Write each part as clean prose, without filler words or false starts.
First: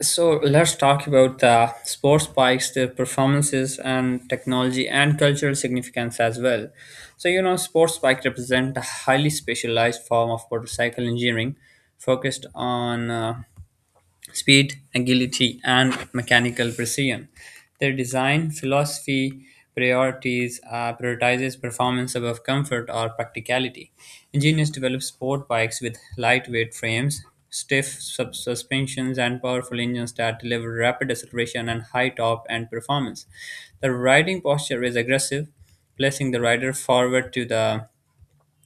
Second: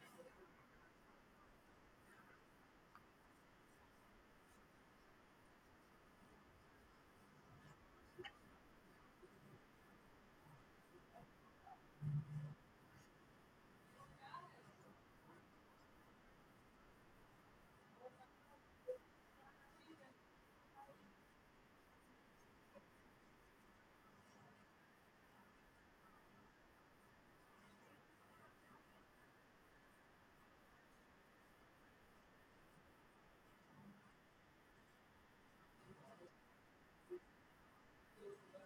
So let's talk about the sports bikes, their performances, and technology and cultural significance as well. So sports bike represent a highly specialized form of motorcycle engineering, focused on speed, agility, and mechanical precision. Their design philosophy priorities prioritizes performance above comfort or practicality. Ingenious develops sport bikes with lightweight frames, suspensions, and powerful engines that deliver rapid acceleration and high top end performance. The riding posture is aggressive, placing the rider forward to the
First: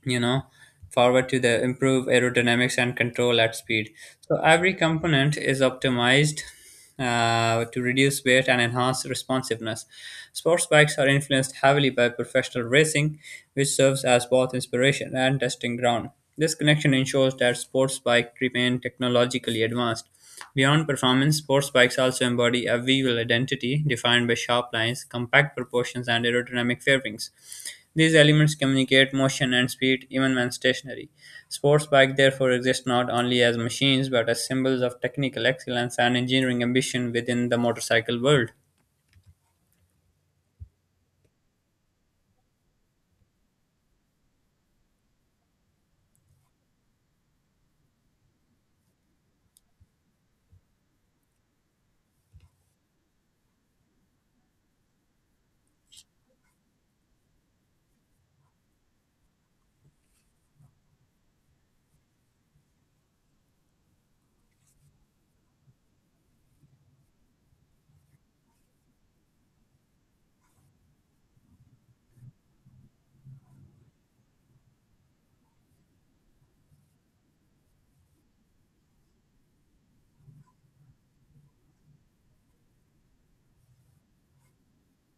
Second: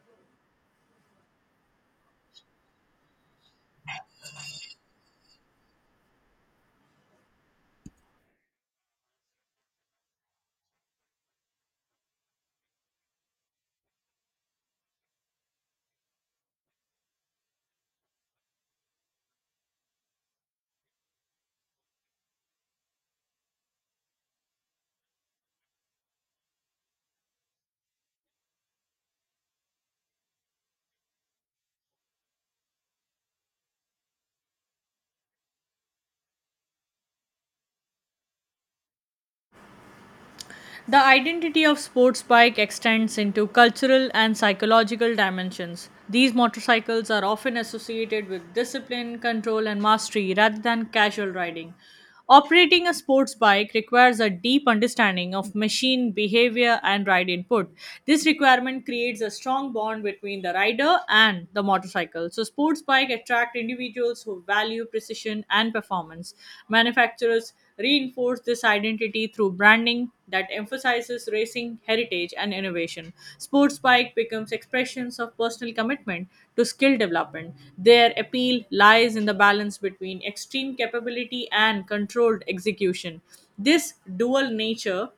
you know forward to the improve aerodynamics and control at speed. So every component is optimized to reduce weight and enhance responsiveness. Sports bikes are influenced heavily by professional racing, which serves as both inspiration and testing ground. This connection ensures that sports bike remain technologically advanced. Beyond performance, sports bikes also embody a wheel identity, defined by sharp lines, compact proportions, and aerodynamic fairings. These elements communicate motion and speed even when stationary. Sports bikes therefore exist not only as machines but as symbols of technical excellence and engineering ambition within the motorcycle world. The identity of sports bike extends into cultural and psychological dimensions. These motorcycles are often associated with discipline, control, and mastery rather than casual riding. Operating a sports bike requires a deep understanding of machine behavior and ride input. This requirement creates a strong bond between the rider and the motorcycle. So, sports bike attract individuals who value precision and performance. Manufacturers reinforce this identity through branding that emphasizes racing heritage and innovation. Sports bike becomes expressions of personal commitment to skill development. Their appeal lies in the balance between extreme capability and controlled execution. This dual nature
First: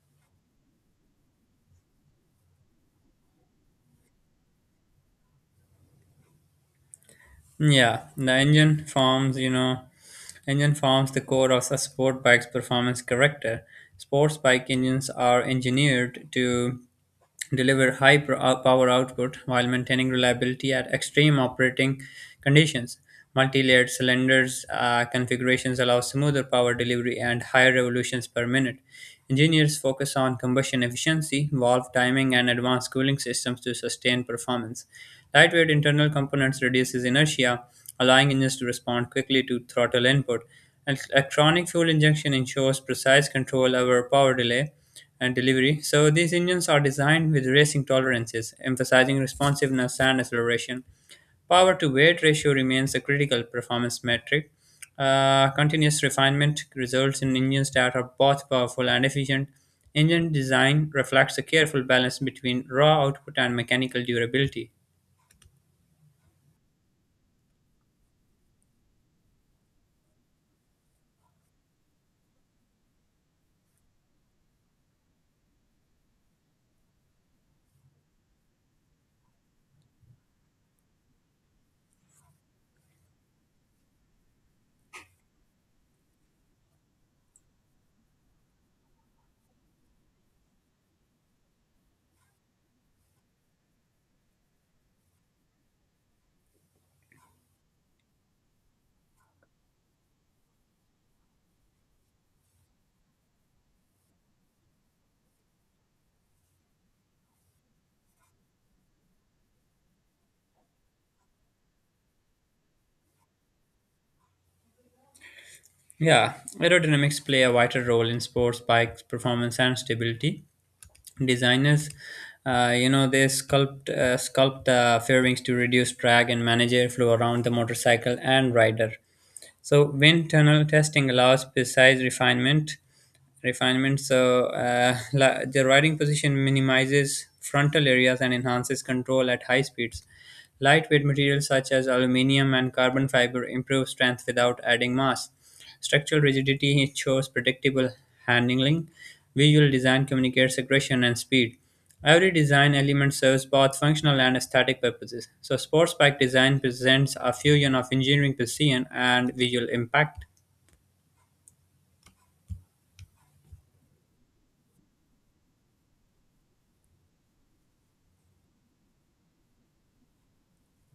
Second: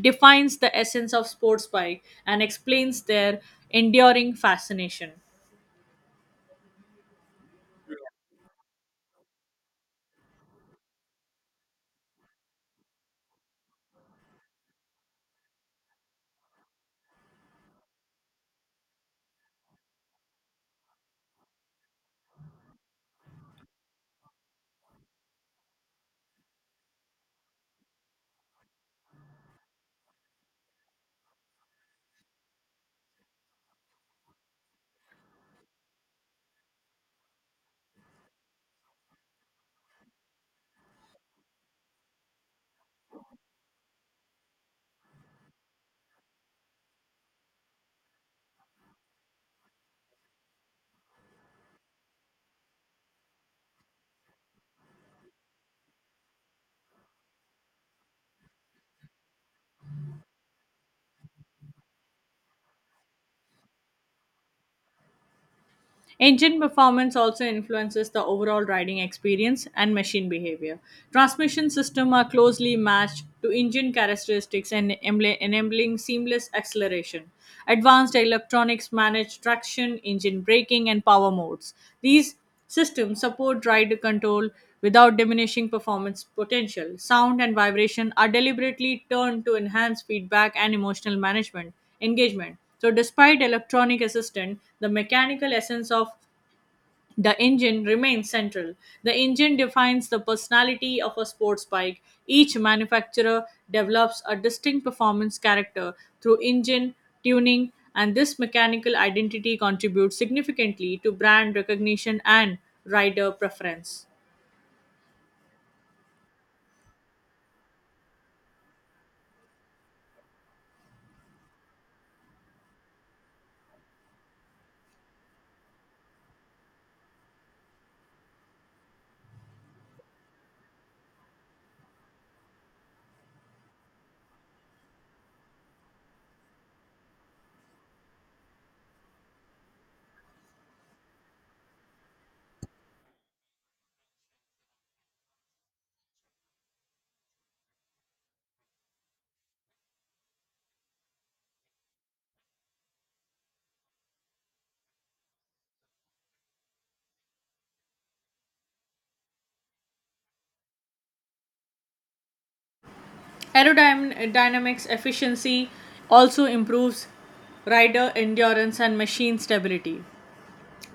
defines the essence of sports bike and explains their enduring fascination. Yeah, the engine forms, you know, engine forms the core of a sport bike's performance character. Sports bike engines are engineered to deliver high power output while maintaining reliability at extreme operating conditions. Multi-layered cylinders configurations allow smoother power delivery and higher revolutions per minute. Engineers focus on combustion efficiency, valve timing, and advanced cooling systems to sustain performance. Lightweight internal components reduces inertia, allowing engines to respond quickly to throttle input. Electronic fuel injection ensures precise control over power delay, and delivery. So these engines are designed with racing tolerances, emphasizing responsiveness and acceleration. Power to weight ratio remains a critical performance metric. Continuous refinement results in engines that are both powerful and efficient. Engine design reflects a careful balance between raw output and mechanical durability. Engine performance also influences the overall riding experience and machine behavior. Transmission systems are closely matched to engine characteristics and enabling seamless acceleration. Advanced electronics manage traction, engine braking, and power modes. These systems support ride control without diminishing performance potential. Sound and vibration are deliberately turned to enhance feedback and emotional management engagement. So despite electronic assistant, the mechanical essence of the engine remains central. The engine defines the personality of a sports bike. Each manufacturer develops a distinct performance character through engine tuning, and this mechanical identity contributes significantly to brand recognition and rider preference. Yeah, aerodynamics play a vital role in sports bikes' performance and stability. Designers they sculpt sculpt the fairings to reduce drag and manage airflow around the motorcycle and rider. So wind tunnel testing allows precise refinement refinements. The riding position minimizes frontal areas and enhances control at high speeds. Lightweight materials such as aluminum and carbon fiber improve strength without adding mass. Structural rigidity ensures predictable handling. Visual design communicates aggression and speed. Every design element serves both functional and aesthetic purposes. So, sports bike design presents a fusion of engineering precision and visual impact. Aerodynamics efficiency also improves rider endurance and machine stability.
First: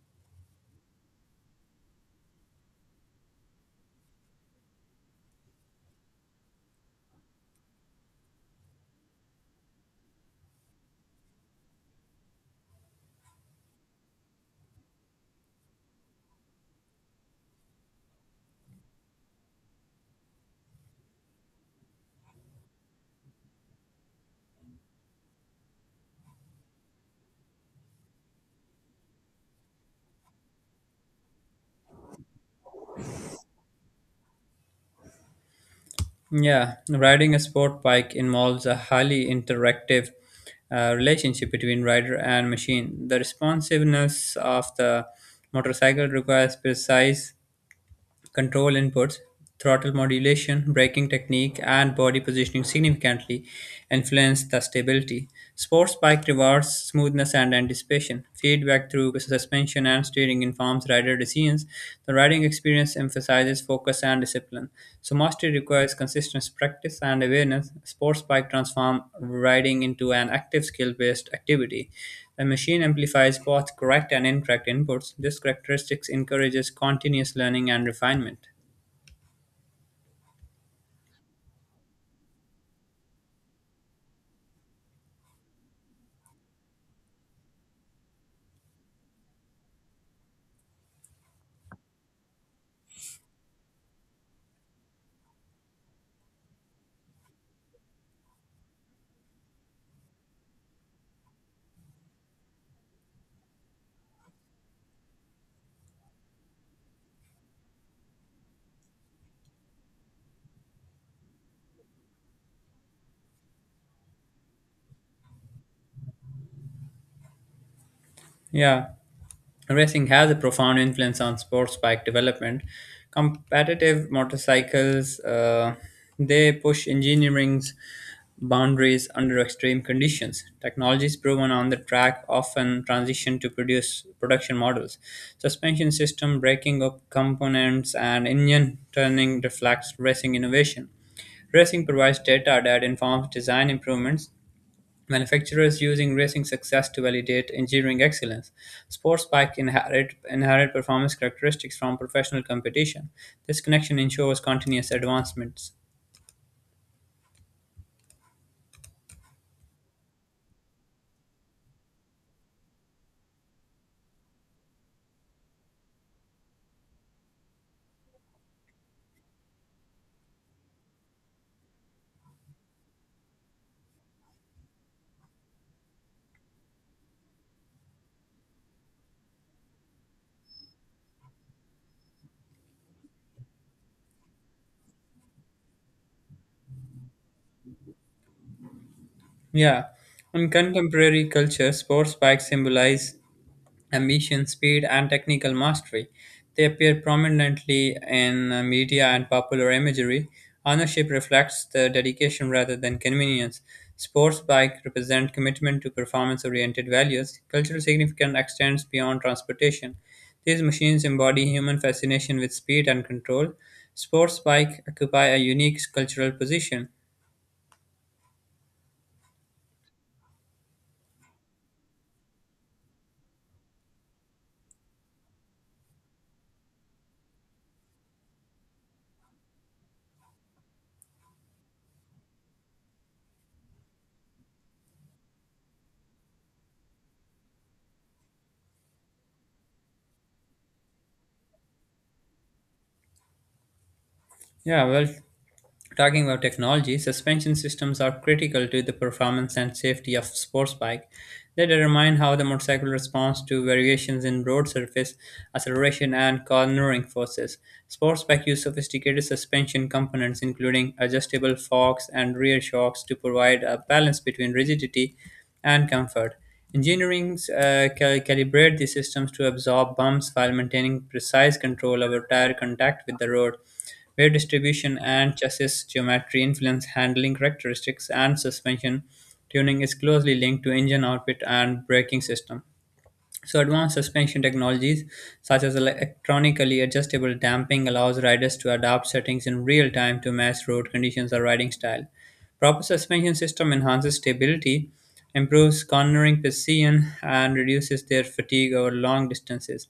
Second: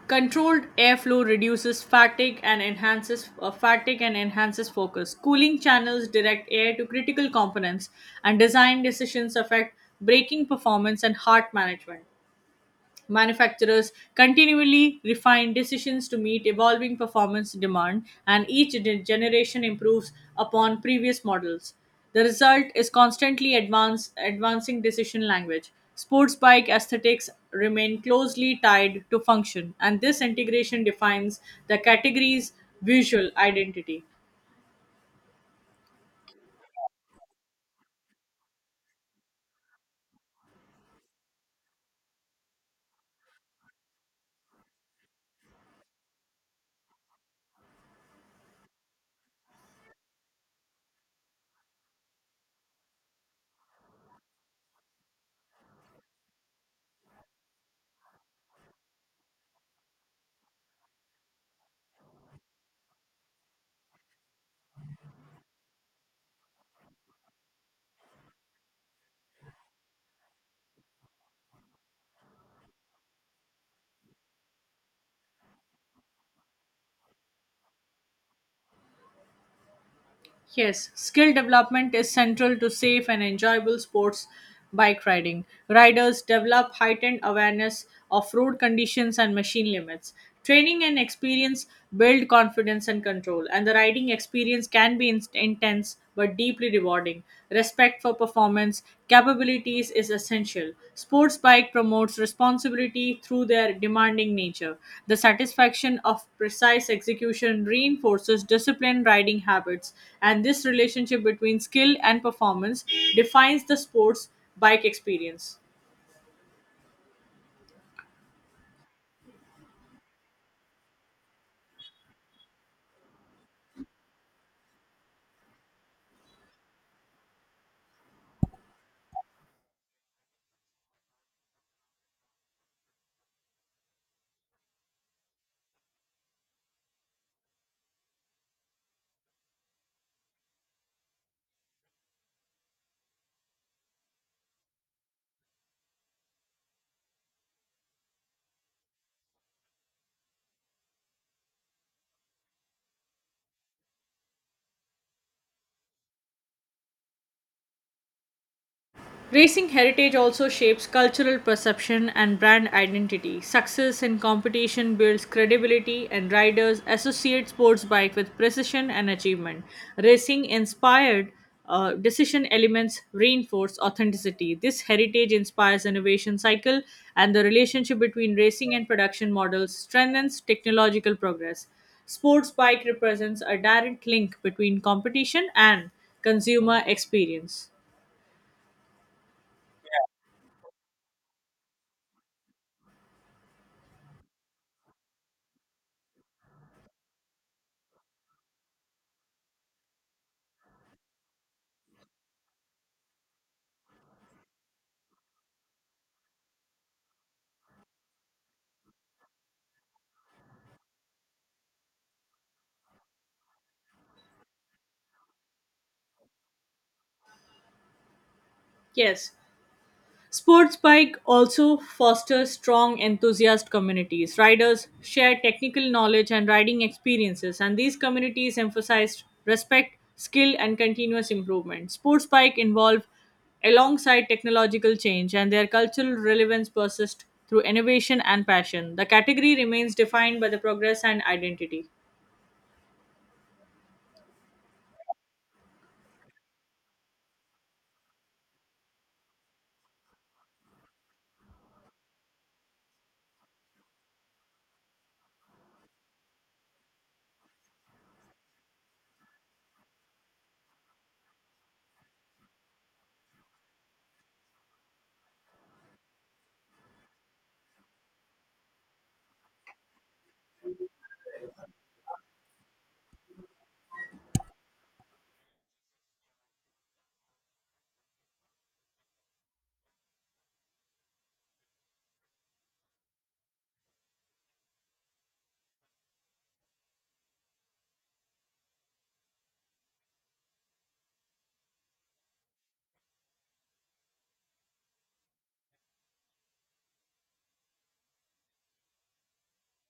Controlled airflow reduces fatigue and enhances focus. Cooling channels direct air to critical components, and design decisions affect braking performance and heart management. Manufacturers continually refine decisions to meet evolving performance demand, and each generation improves upon previous models. The result is constantly advancing decision language. Sports bike aesthetics remain closely tied to function, and this integration defines the category's visual identity. Yeah, riding a sport bike involves a highly interactive relationship between rider and machine. The responsiveness of the motorcycle requires precise control inputs. Throttle modulation, braking technique, and body positioning significantly influence the stability. Sports bike rewards smoothness and anticipation. Feedback through suspension and steering informs rider decisions. The riding experience emphasizes focus and discipline. So mastery requires consistent practice and awareness. Sports bike transform riding into an active skill-based activity. The machine amplifies both correct and incorrect inputs. This characteristic encourages continuous learning and refinement. Yes, skill development is central to safe and enjoyable sports bike riding. Riders develop heightened awareness of road conditions and machine limits. Training and experience build confidence and control, and the riding experience can be intense but deeply rewarding. Respect for performance capabilities is essential. Sports bike promotes responsibility through their demanding nature. The satisfaction of precise execution reinforces disciplined riding habits, and this relationship between skill and performance defines the sports bike experience. Yeah, racing has a profound influence on sports bike development. Competitive motorcycles, they push engineering's boundaries under extreme conditions. Technologies proven on the track often transition to produce production models. Suspension system, braking up components, and engine turning reflects racing innovation. Racing provides data that informs design improvements. Manufacturers using racing success to validate engineering excellence. Sports bike inherit performance characteristics from professional competition. This connection ensures continuous advancements. Racing heritage also shapes cultural perception and brand identity. Success in competition builds credibility, and riders associate sports bike with precision and achievement. Racing inspired decision elements reinforce authenticity. This heritage inspires innovation cycle, and the relationship between racing and production models strengthens technological progress. Sports bike represents a direct link between competition and consumer experience. Yeah. In contemporary culture, sports bikes symbolize ambition, speed, and technical mastery. They appear prominently in media and popular imagery. Ownership reflects the dedication rather than convenience. Sports bike represent commitment to performance-oriented values. Cultural significance extends beyond transportation. These machines embody human fascination with speed and control. Sports bike occupy a unique cultural position. Yes, sports bike also fosters strong enthusiast communities. Riders share technical knowledge and riding experiences, and these communities emphasize respect, skill, and continuous improvement. Sports bike involve alongside technological change, and their cultural relevance persists through innovation and passion. The category remains defined by the progress and identity. Yeah, well, talking about technology, suspension systems are critical to the performance and safety of sports bike. They determine how the motorcycle responds to variations in road surface, acceleration, and cornering forces. Sports bike use sophisticated suspension components, including adjustable forks and rear shocks, to provide a balance between rigidity and comfort. Engineers calibrate the systems to absorb bumps while maintaining precise control over tire contact with the road. Weight distribution and chassis geometry influence handling characteristics, and suspension tuning is closely linked to engine output and braking system. So advanced suspension technologies such as electronically adjustable damping allows riders to adapt settings in real time to match road conditions or riding style. Proper suspension system enhances stability, improves cornering precision and reduces their fatigue over long distances.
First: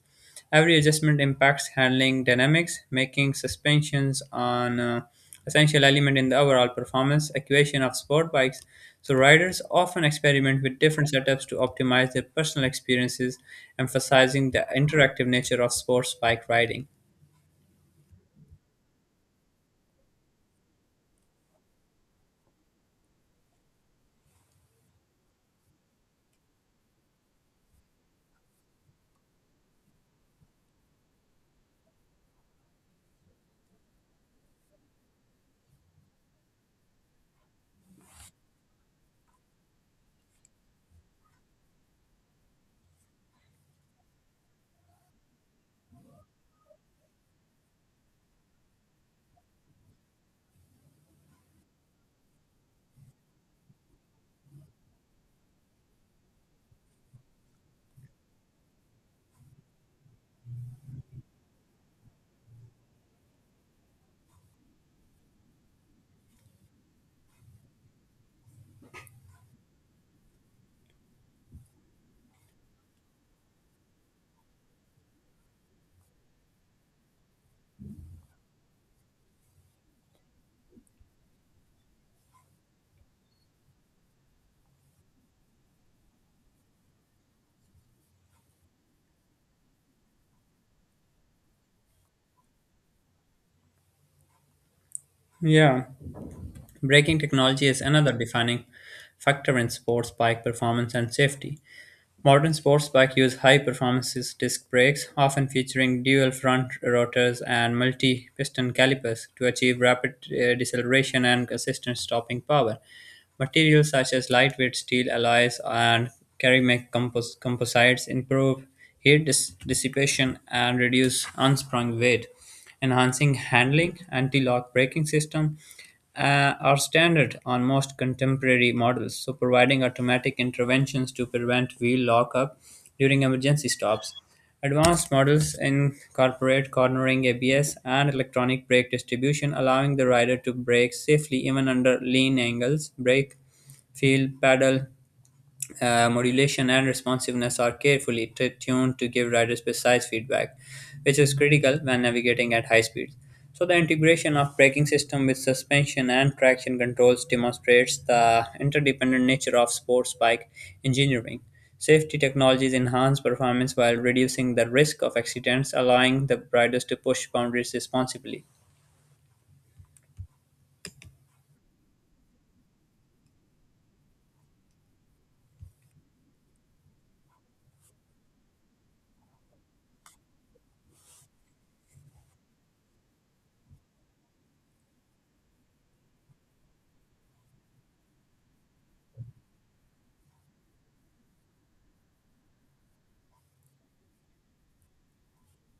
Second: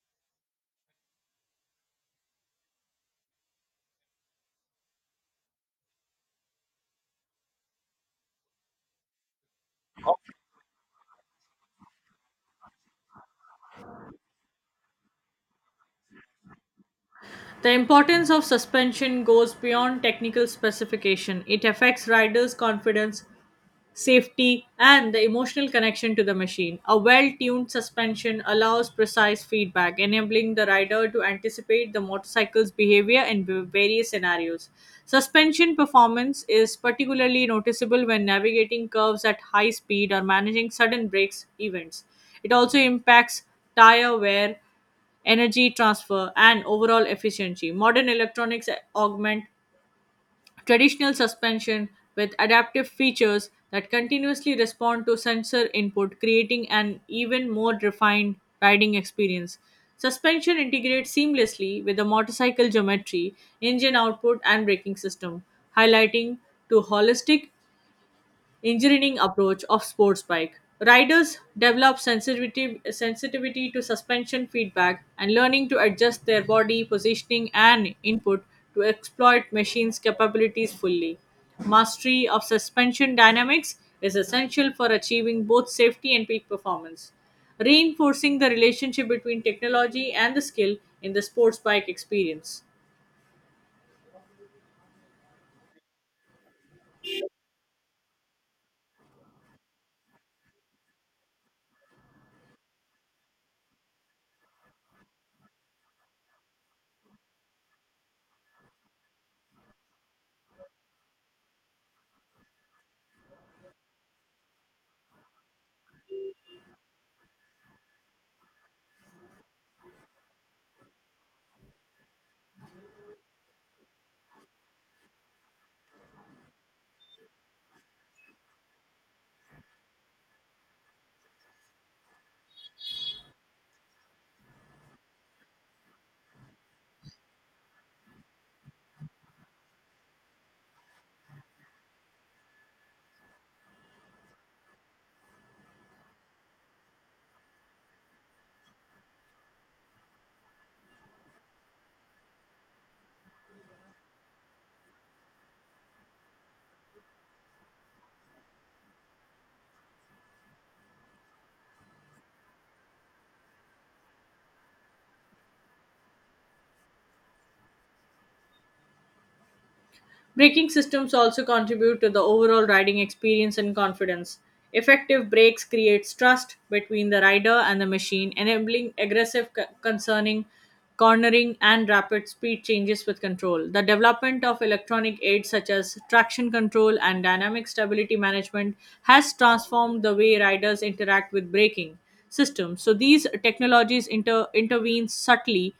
Every adjustment impacts handling dynamics, making suspensions on essential element in the overall performance equation of sport bikes, so riders often experiment with different setups to optimize their personal experiences, emphasizing the interactive nature of sports bike riding. The importance of suspension goes beyond technical specification. It affects riders' confidence, safety, and the emotional connection to the machine. A well tuned suspension allows precise feedback, enabling the rider to anticipate the motorcycle's behavior in various scenarios. Suspension performance is particularly noticeable when navigating curves at high speed or managing sudden brakes events. It also impacts tire wear, energy transfer, and overall efficiency. Modern electronics augment traditional suspension with adaptive features that continuously respond to sensor input, creating an even more refined riding experience. Suspension integrates seamlessly with the motorcycle geometry, engine output, and braking system, highlighting to holistic engineering approach of sports bike. Riders develop sensitivity to suspension feedback and learning to adjust their body positioning and input to exploit machine's capabilities fully. Mastery of suspension dynamics is essential for achieving both safety and peak performance, reinforcing the relationship between technology and the skill in the sports bike experience. Yeah, braking technology is another defining factor in sports bike performance and safety. Modern sports bikes use high-performance disc brakes, often featuring dual front rotors and multi-piston calipers, to achieve rapid deceleration and consistent stopping power. Materials such as lightweight steel alloys and composites improve dissipation and reduce unsprung weight, enhancing handling. Anti-lock braking system are standard on most contemporary models, so providing automatic interventions to prevent wheel lockup during emergency stops. Advanced models incorporate cornering ABS and electronic brake distribution, allowing the rider to brake safely even under lean angles. Feel, pedal, Modulation and responsiveness are carefully tuned to give riders precise feedback, which is critical when navigating at high speeds. So, the integration of braking system with suspension and traction controls demonstrates the interdependent nature of sports bike engineering. Safety technologies enhance performance while reducing the risk of accidents, allowing the riders to push boundaries responsibly. Braking systems also contribute to the overall riding experience and confidence. Effective brakes creates trust between the rider and the machine, enabling aggressive c- concerning cornering and rapid speed changes with control. The development of electronic aids such as traction control and dynamic stability management has transformed the way riders interact with braking systems. So these technologies intervene subtly,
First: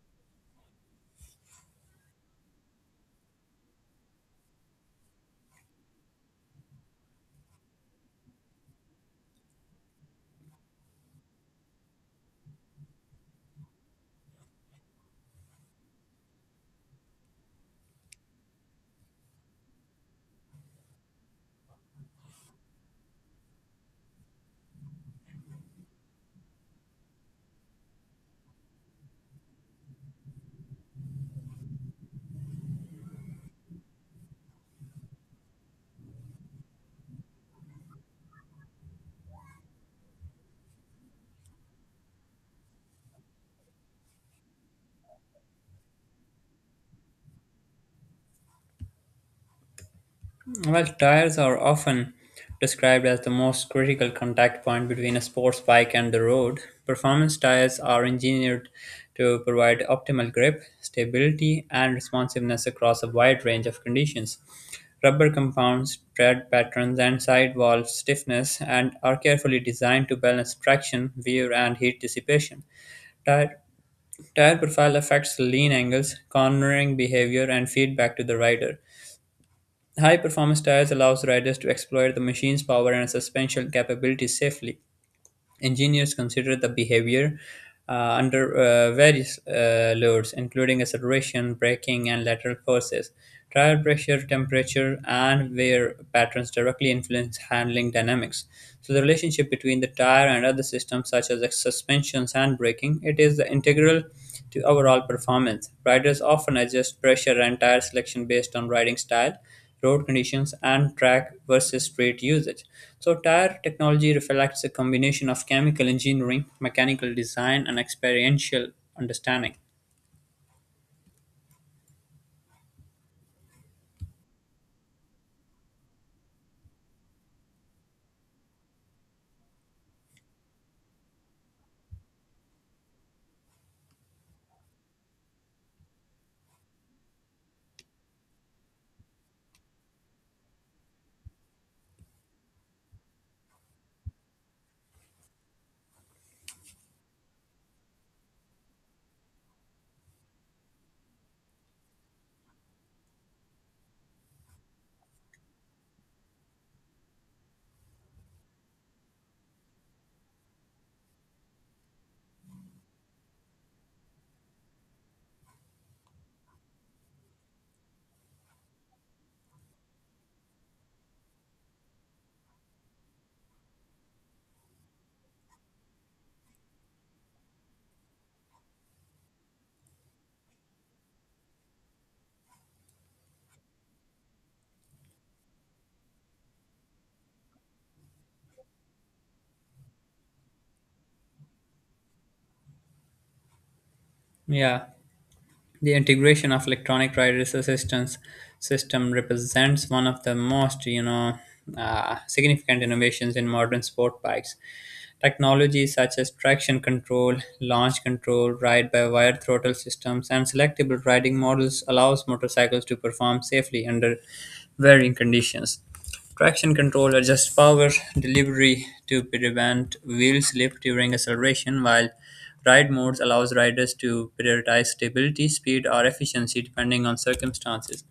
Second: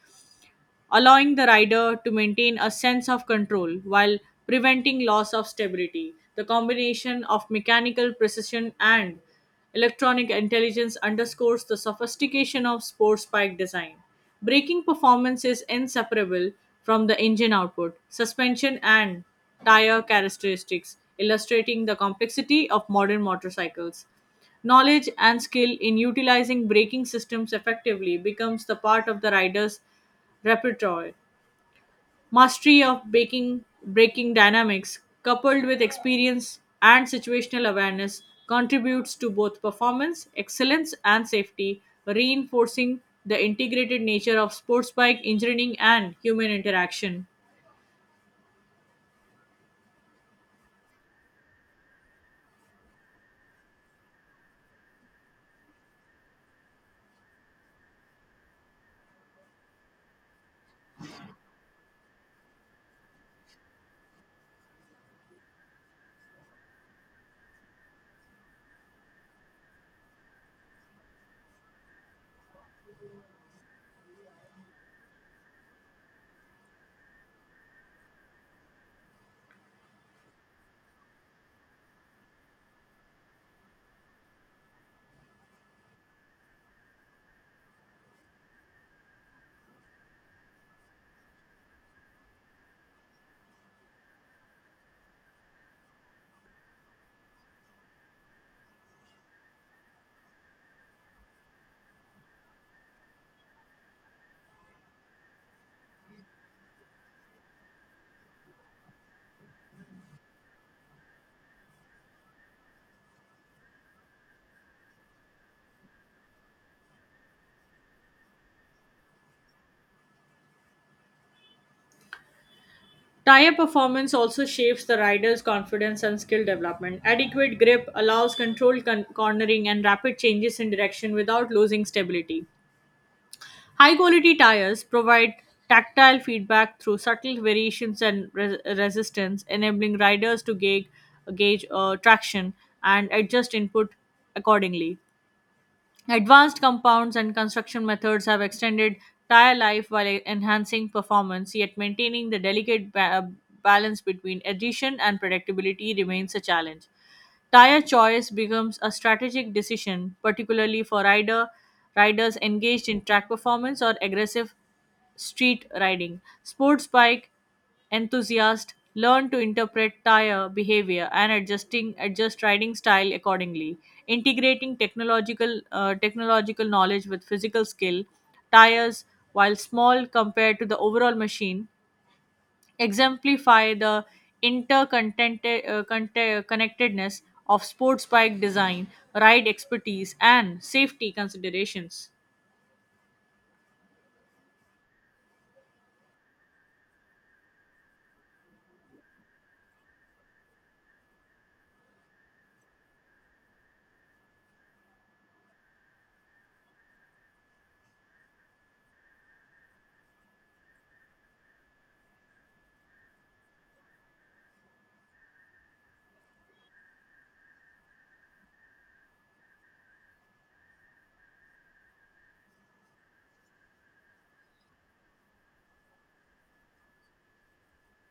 allowing the rider to maintain a sense of control while preventing loss of stability. The combination of mechanical precision and electronic intelligence underscores the sophistication of sports bike design. Braking performance is inseparable from the engine output, suspension, and tire characteristics, illustrating the complexity of modern motorcycles. Knowledge and skill in utilizing braking systems effectively becomes the part of the rider's repertoire. Mastery of breaking dynamics, coupled with experience and situational awareness, contributes to both performance, excellence, and safety, reinforcing the integrated nature of sports bike engineering and human interaction. Well, tires are often described as the most critical contact point between a sports bike and the road. Performance tires are engineered to provide optimal grip, stability, and responsiveness across a wide range of conditions. Rubber compounds, tread patterns, and sidewall stiffness and are carefully designed to balance traction, wear, and heat dissipation. Tire, Tire profile affects lean angles, cornering behavior, and feedback to the rider. High performance tires allows riders to exploit the machine's power and suspension capabilities safely. Engineers consider the behavior uh, under various loads, including acceleration, braking, and lateral forces. Tire pressure, temperature, and wear patterns directly influence handling dynamics. So, the relationship between the tire and other systems, such as suspensions and braking, it is the integral to overall performance. Riders often adjust pressure and tire selection based on riding style, road conditions, and track versus street usage. So, tire technology reflects a combination of chemical engineering, mechanical design, and experiential understanding. Tire performance also shapes the rider's confidence and skill development. Adequate grip allows controlled cornering and rapid changes in direction without losing stability. High quality tires provide tactile feedback through subtle variations and resistance, enabling riders to gauge traction and adjust input accordingly. Advanced compounds and construction methods have extended tire life while enhancing performance, yet maintaining the delicate balance between adhesion and predictability remains a challenge. Tire choice becomes a strategic decision, particularly for riders engaged in track performance or aggressive street riding. Sports bike enthusiasts learn to interpret tire behavior and adjust riding style accordingly. Integrating technological knowledge with physical skill, tires, while small compared to the overall machine, exemplify the interconnectedness of sports bike design, ride expertise, and safety considerations. Yeah, the integration of electronic ride assistance system represents one of the most significant innovations in modern sport bikes. Technologies such as traction control, launch control, ride-by-wire throttle systems, and selectable riding models allows motorcycles to perform safely under varying conditions. Traction control adjusts power delivery to prevent wheel slip during acceleration, while ride modes allows riders to prioritize stability, speed, or efficiency depending on circumstances.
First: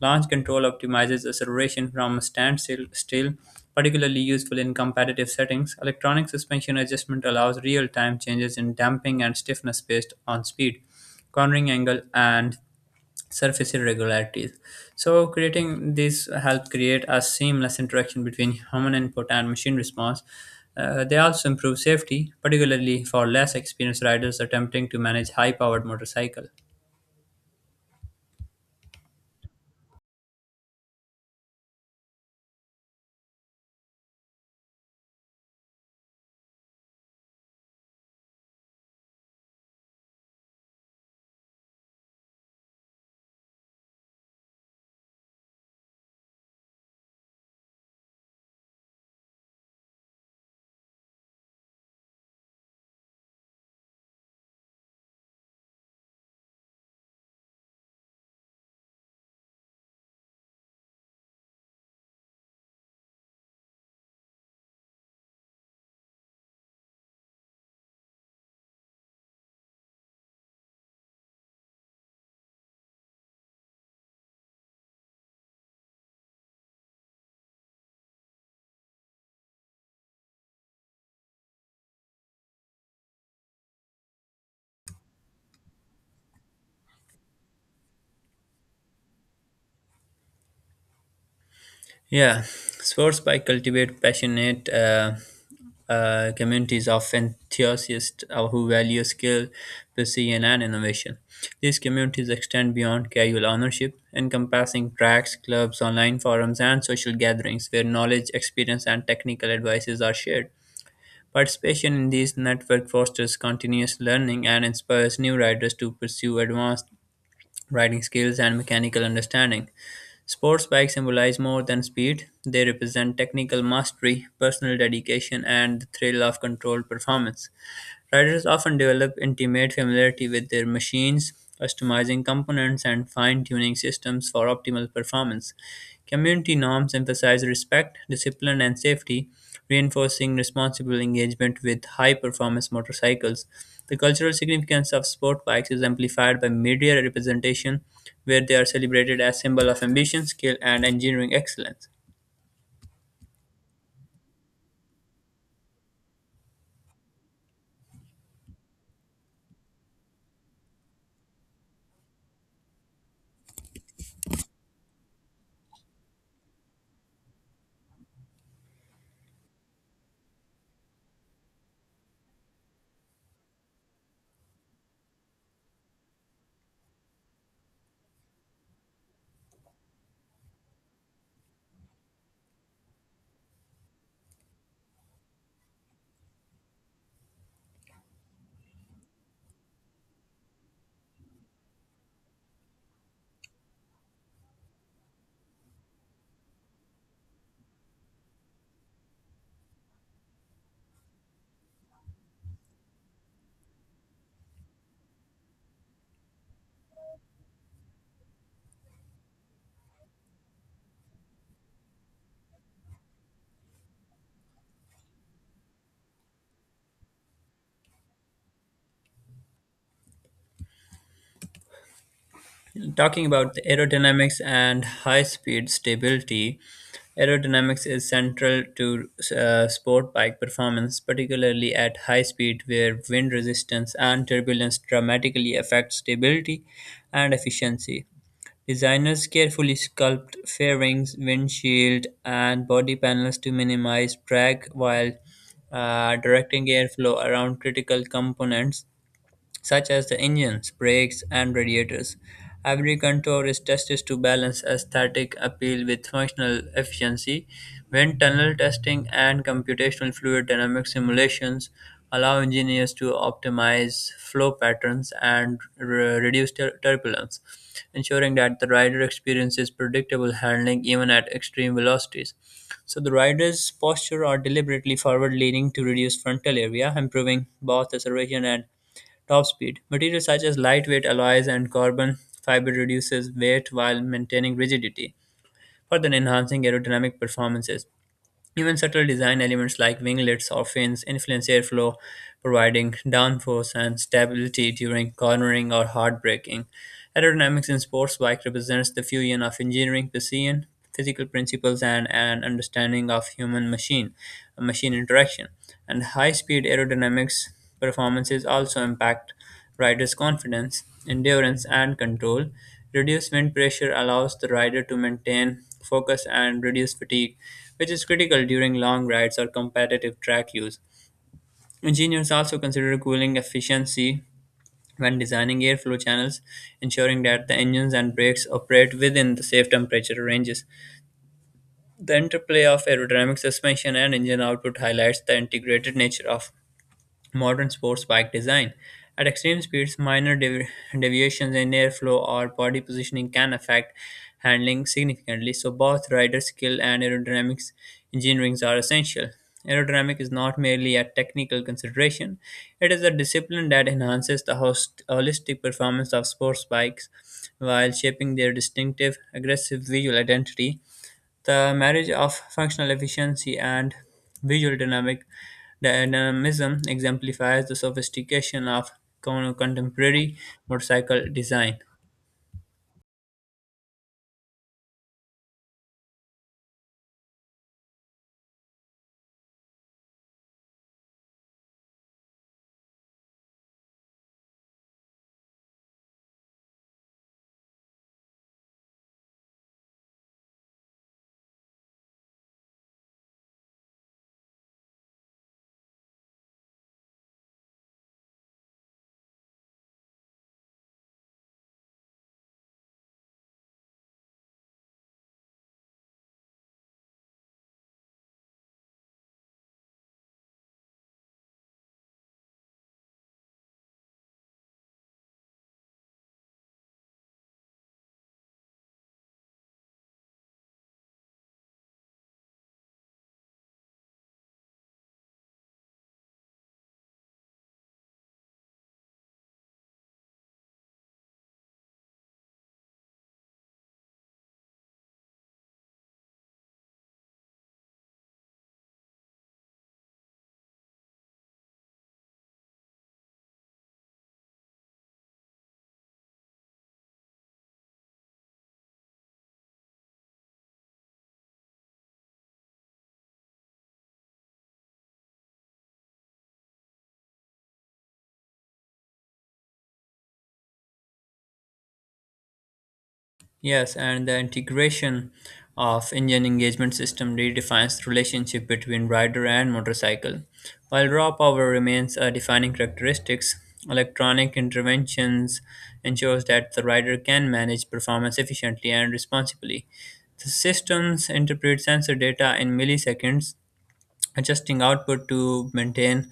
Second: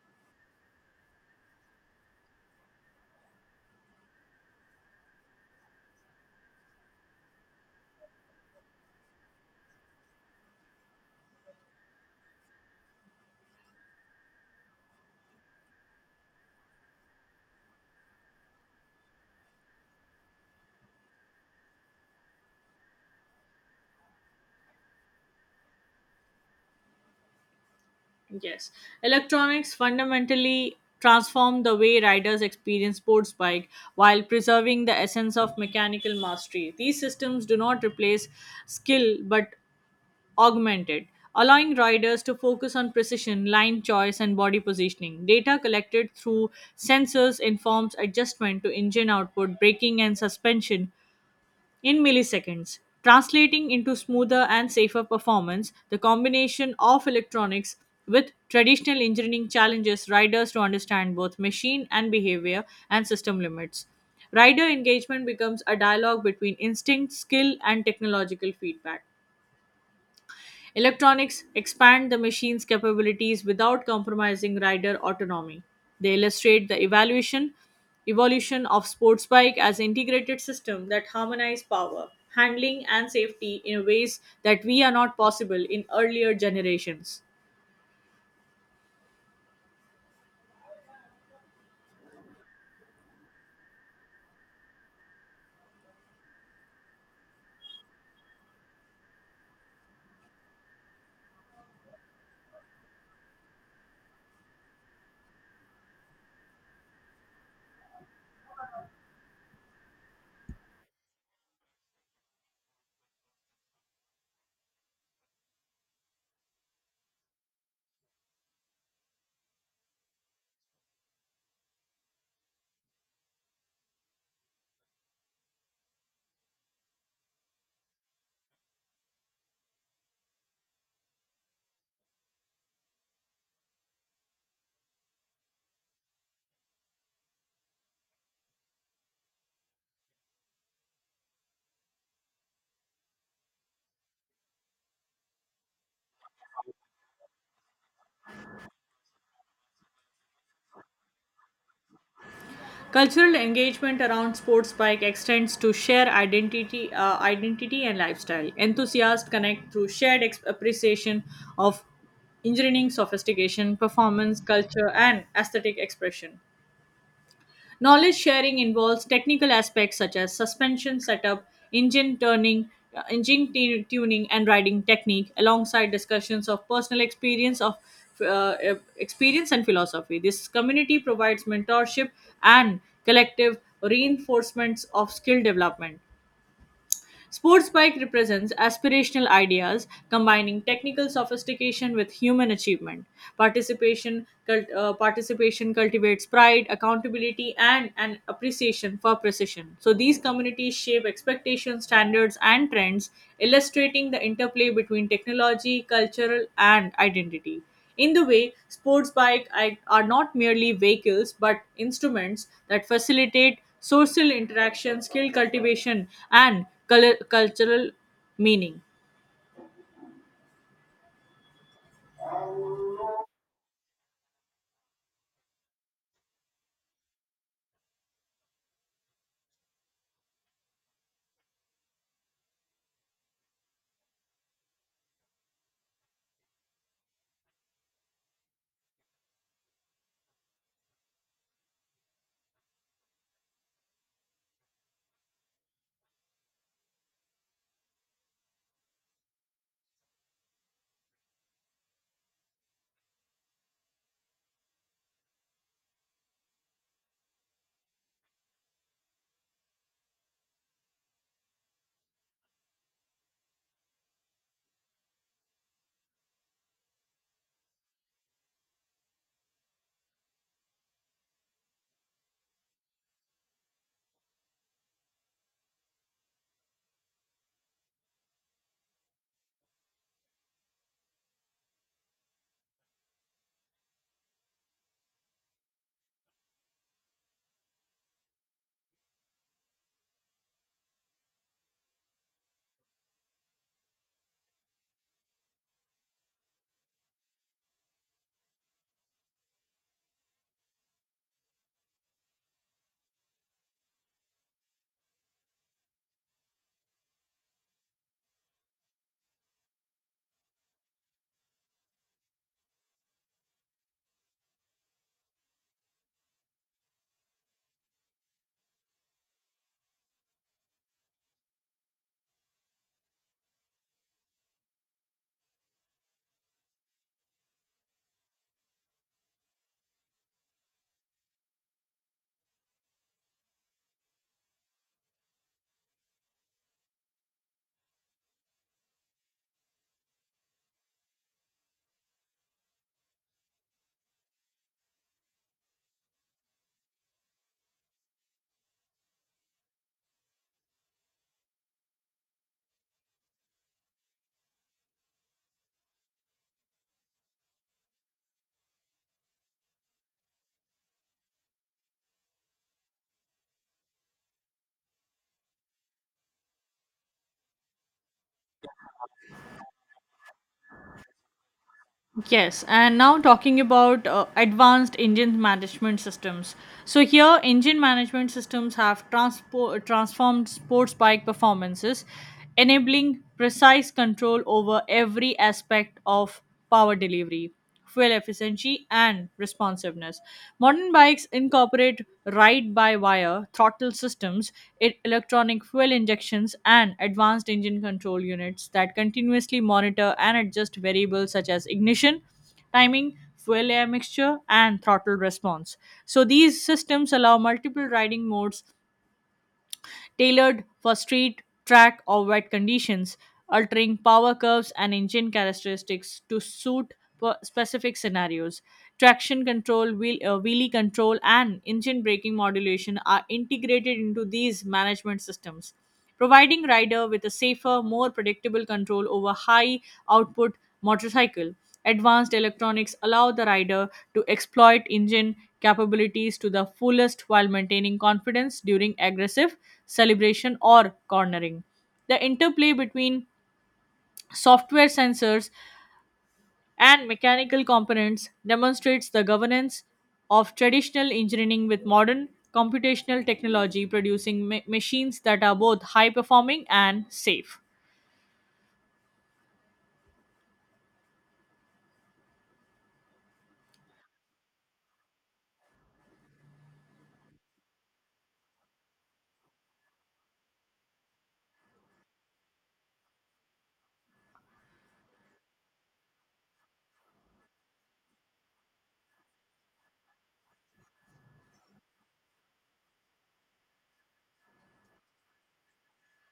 Launch control optimizes acceleration still, particularly useful in competitive settings. Electronic suspension adjustment allows real-time changes in damping and stiffness based on speed, cornering angle, and surface irregularities. So creating these help create a seamless interaction between human input and machine response. They also improve safety, particularly for less experienced riders attempting to manage high-powered motorcycle. Yes, electronics fundamentally transform the way riders experience sports bike while preserving the essence of mechanical mastery. These systems do not replace skill but augmented, allowing riders to focus on precision, line choice, and body positioning. Data collected through sensors informs adjustment to engine output, braking, and suspension in milliseconds. Translating into smoother and safer performance, the combination of electronics with traditional engineering challenges riders to understand both machine and behavior and system limits. Rider engagement becomes a dialogue between instinct, skill, and technological feedback. Electronics expand the machine's capabilities without compromising rider autonomy. They illustrate the evaluation evolution of sports bike as integrated system that harmonize power, handling and safety in ways that we are not possible in earlier generations. Yeah, sports by cultivate passionate communities of enthusiasts who value skill, precision, and innovation. These communities extend beyond casual ownership, encompassing tracks, clubs, online forums, and social gatherings where knowledge, experience, and technical advices are shared. Participation in these network fosters continuous learning and inspires new riders to pursue advanced riding skills and mechanical understanding. Sports bikes symbolize more than speed; they represent technical mastery, personal dedication, and the thrill of controlled performance. Riders often develop intimate familiarity with their machines, customizing components and fine tuning systems for optimal performance. Community norms emphasize respect, discipline, and safety, reinforcing responsible engagement with high performance motorcycles. The cultural significance of sport bikes is amplified by media representation, where they are celebrated as symbol of ambition, skill, and engineering excellence. Cultural engagement around sports bike extends to share identity and lifestyle. Enthusiasts connect through shared appreciation of engineering, sophistication, performance, culture, and aesthetic expression. Knowledge sharing involves technical aspects such as suspension setup, engine turning, engine tuning, and riding technique, alongside discussions of personal experience and philosophy. This community provides mentorship and collective reinforcements of skill development. Sports bike represents aspirational ideas combining technical sophistication with human achievement. Participation cultivates pride, accountability, and an appreciation for precision. So these communities shape expectations, standards, and trends, illustrating the interplay between technology, cultural, and identity. In the way, sports bike are not merely vehicles but instruments that facilitate social interaction, skill cultivation, and colour cultural meaning. Talking about the aerodynamics and high speed stability, aerodynamics is central to sport bike performance, particularly at high speed, where wind resistance and turbulence dramatically affect stability and efficiency. Designers carefully sculpt fairings, windshield, and body panels to minimize drag while directing airflow around critical components such as the engines, brakes, and radiators. Every contour is tested to balance aesthetic appeal with functional efficiency. Wind tunnel testing and computational fluid dynamic simulations allow engineers to optimize flow patterns and reduce turbulence, ensuring that the rider experiences predictable handling even at extreme velocities. So the rider's posture are deliberately forward leaning to reduce frontal area, improving both acceleration and top speed. Materials such as lightweight alloys and carbon fiber reduces weight while maintaining rigidity, further enhancing aerodynamic performances. Even subtle design elements like winglets or fins influence airflow, providing downforce and stability during cornering or hard braking. Aerodynamics in sports bike represents the fusion of engineering precision, physical principles, and an understanding of human-machine machine interaction. And high-speed aerodynamics performances also impact rider's confidence, endurance, and control. Reduced wind pressure allows the rider to maintain focus and reduce fatigue, which is critical during long rides or competitive track use. Engineers also consider cooling efficiency when designing airflow channels, ensuring that the engines and brakes operate within the safe temperature ranges. The interplay of aerodynamic suspension and engine output highlights the integrated nature of modern sports bike design. At extreme speeds, deviations in airflow or body positioning can affect handling significantly, so both rider skill and aerodynamics engineering are essential. Aerodynamic is not merely a technical consideration, it is a discipline that enhances the holistic performance of sports bikes while shaping their distinctive, aggressive visual identity. The marriage of functional efficiency and visual dynamic dynamism exemplifies the sophistication of contemporary motorcycle design. Yes, and now talking about advanced engine management systems. So here, engine management systems have transformed sports bike performances, enabling precise control over every aspect of power delivery, fuel efficiency, and responsiveness. Modern bikes incorporate ride by wire throttle systems, electronic fuel injections, and advanced engine control units that continuously monitor and adjust variables such as ignition, timing, fuel air mixture, and throttle response. So, these systems allow multiple riding modes tailored for street, track, or wet conditions, altering power curves and engine characteristics to suit specific scenarios. Traction control, wheelie control, and engine braking modulation are integrated into these management systems, providing rider with a safer, more predictable control over high output motorcycle. Advanced electronics allow the rider to exploit engine capabilities to the fullest while maintaining confidence during aggressive celebration or cornering. The interplay between software sensors and mechanical components demonstrates the governance of traditional engineering with modern computational technology, producing machines that are both high performing and safe. Yes, and the integration of engine engagement system redefines the relationship between rider and motorcycle. While raw power remains a defining characteristics, electronic interventions ensures that the rider can manage performance efficiently and responsibly. The systems interpret sensor data in milliseconds, adjusting output to maintain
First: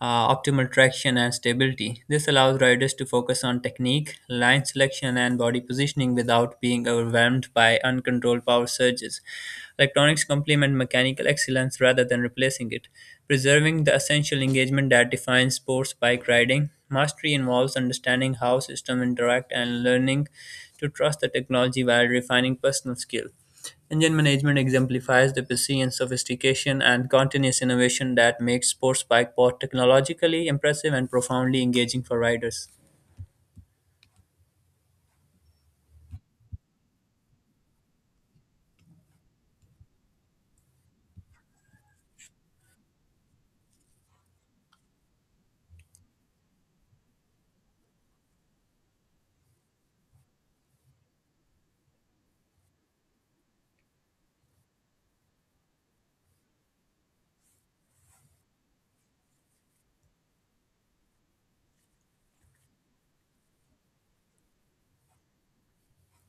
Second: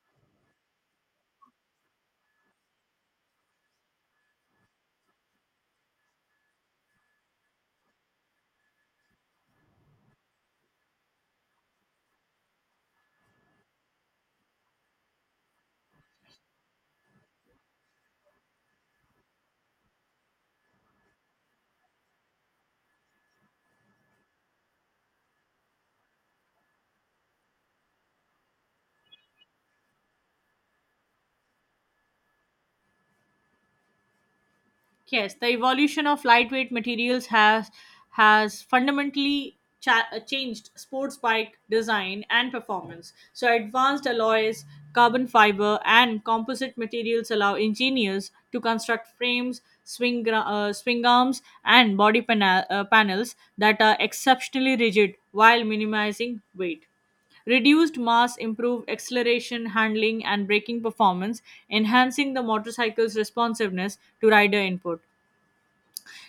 optimal traction and stability. This allows riders to focus on technique, line selection, and body positioning without being overwhelmed by uncontrolled power surges. Electronics complement mechanical excellence rather than replacing it, preserving the essential engagement that defines sports bike riding. Mastery involves understanding how systems interact and learning to trust the technology while refining personal skill. Engine management exemplifies the prescience, sophistication, and continuous innovation that makes sports bike both technologically impressive and profoundly engaging for riders. Yes, the evolution of lightweight materials has fundamentally changed sports bike design and performance. So advanced alloys, carbon fiber, and composite materials allow engineers to construct frames, swing arms, and body panels that are exceptionally rigid while minimizing weight. Reduced mass improved acceleration, handling, and braking performance, enhancing the motorcycle's responsiveness to rider input.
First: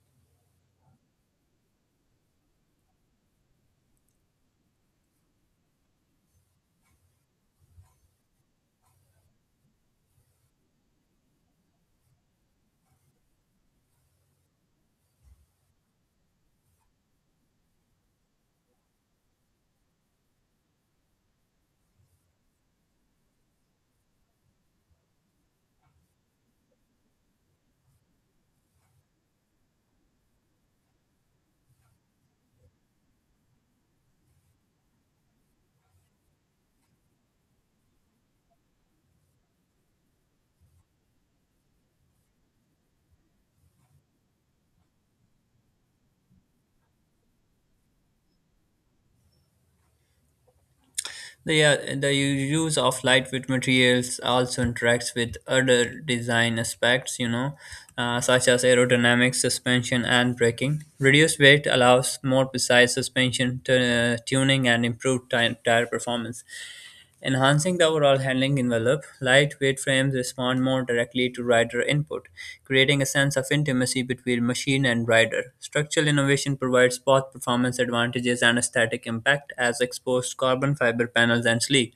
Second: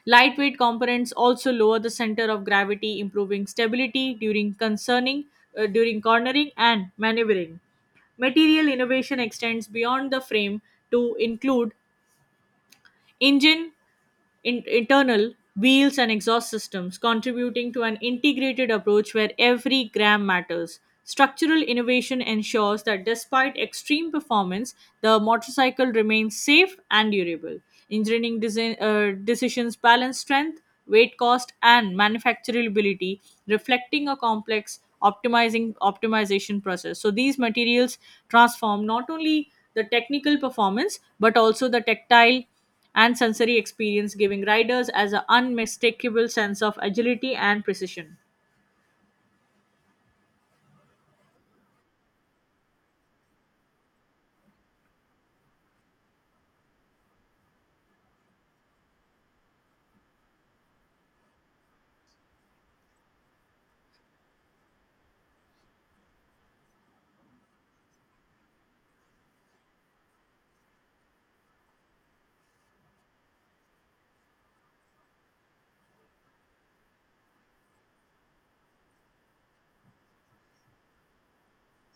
Lightweight components also lower the center of gravity, improving stability during concerning during cornering and maneuvering. Material innovation extends beyond the frame to include engine in- internal wheels and exhaust systems, contributing to an integrated approach where every gram matters. Structural innovation ensures that despite extreme performance, the motorcycle remains safe and durable. Engineering design decisions balance strength, weight, cost, and manufacturability, reflecting a complex optimizing optimization process. So these materials transform not only the technical performance but also the tactile and sensory experience, giving riders as an unmistakable sense of agility and precision. The use of lightweight materials also interacts with other design aspects, such as aerodynamics, suspension, and braking. Reduced weight allows more precise suspension tuning and improved tire performance. Enhancing the overall handling envelope, lightweight frames respond more directly to rider input, creating a sense of intimacy between machine and rider. Structural innovation provides both performance advantages and aesthetic impact as exposed carbon fiber panels and sleek.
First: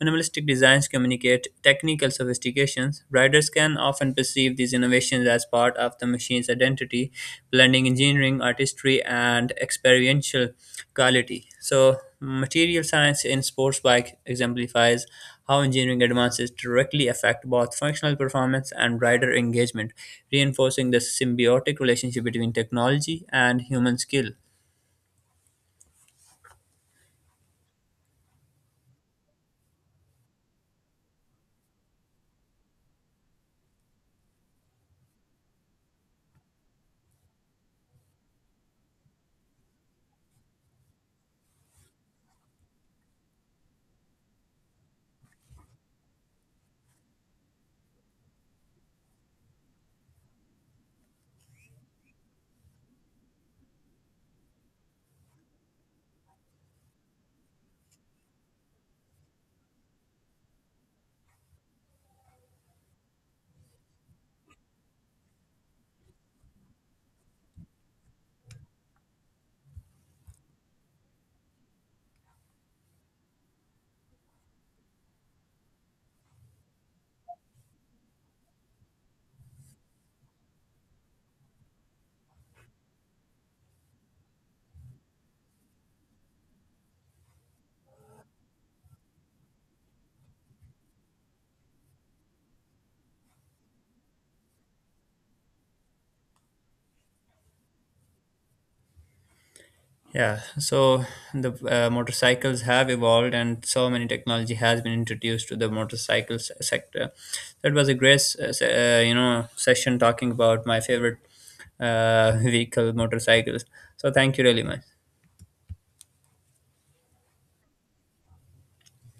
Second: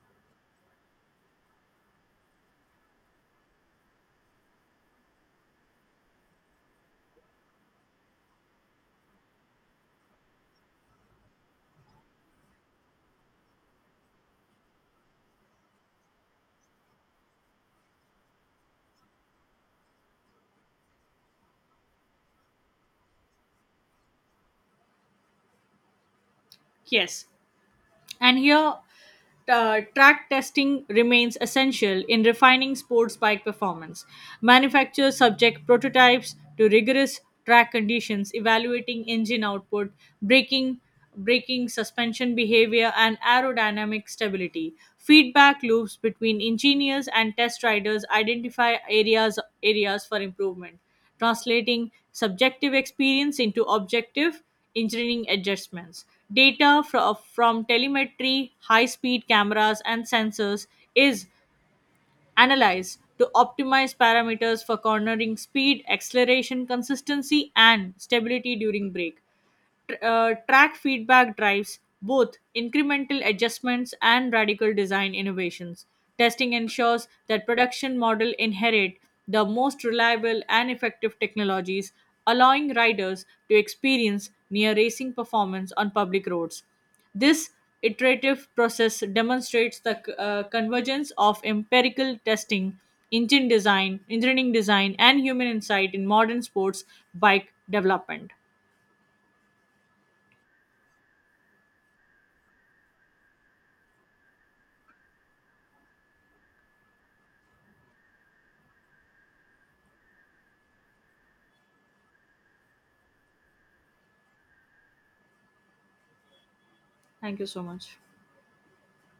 Minimalistic designs communicate technical sophistications. Riders can often perceive these innovations as part of the machine's identity, blending engineering, artistry, and experiential quality. So, material science in sports bike exemplifies how engineering advances directly affect both functional performance and rider engagement, reinforcing the symbiotic relationship between technology and human skill. Yes, and here track testing remains essential in refining sports bike performance. Manufacturers subject prototypes to rigorous track conditions, evaluating engine output, braking, braking, suspension behavior, and aerodynamic stability. Feedback loops between engineers and test riders identify areas for improvement, translating subjective experience into objective engineering adjustments. Data from telemetry, high speed cameras, and sensors is analyze to optimize parameters for cornering speed, acceleration, consistency, and stability during brake. Track feedback drives both incremental adjustments and radical design innovations. Testing ensures that production models inherit the most reliable and effective technologies, allowing riders to experience near racing performance on public roads. This iterative process demonstrates the convergence of empirical testing, engineering design, and human insight in modern sports bike development. Yeah, so the motorcycles have evolved, and so many technology has been introduced to the sector. That was a great, session talking about my favorite vehicle, motorcycles. So thank you really much. Thank you so much.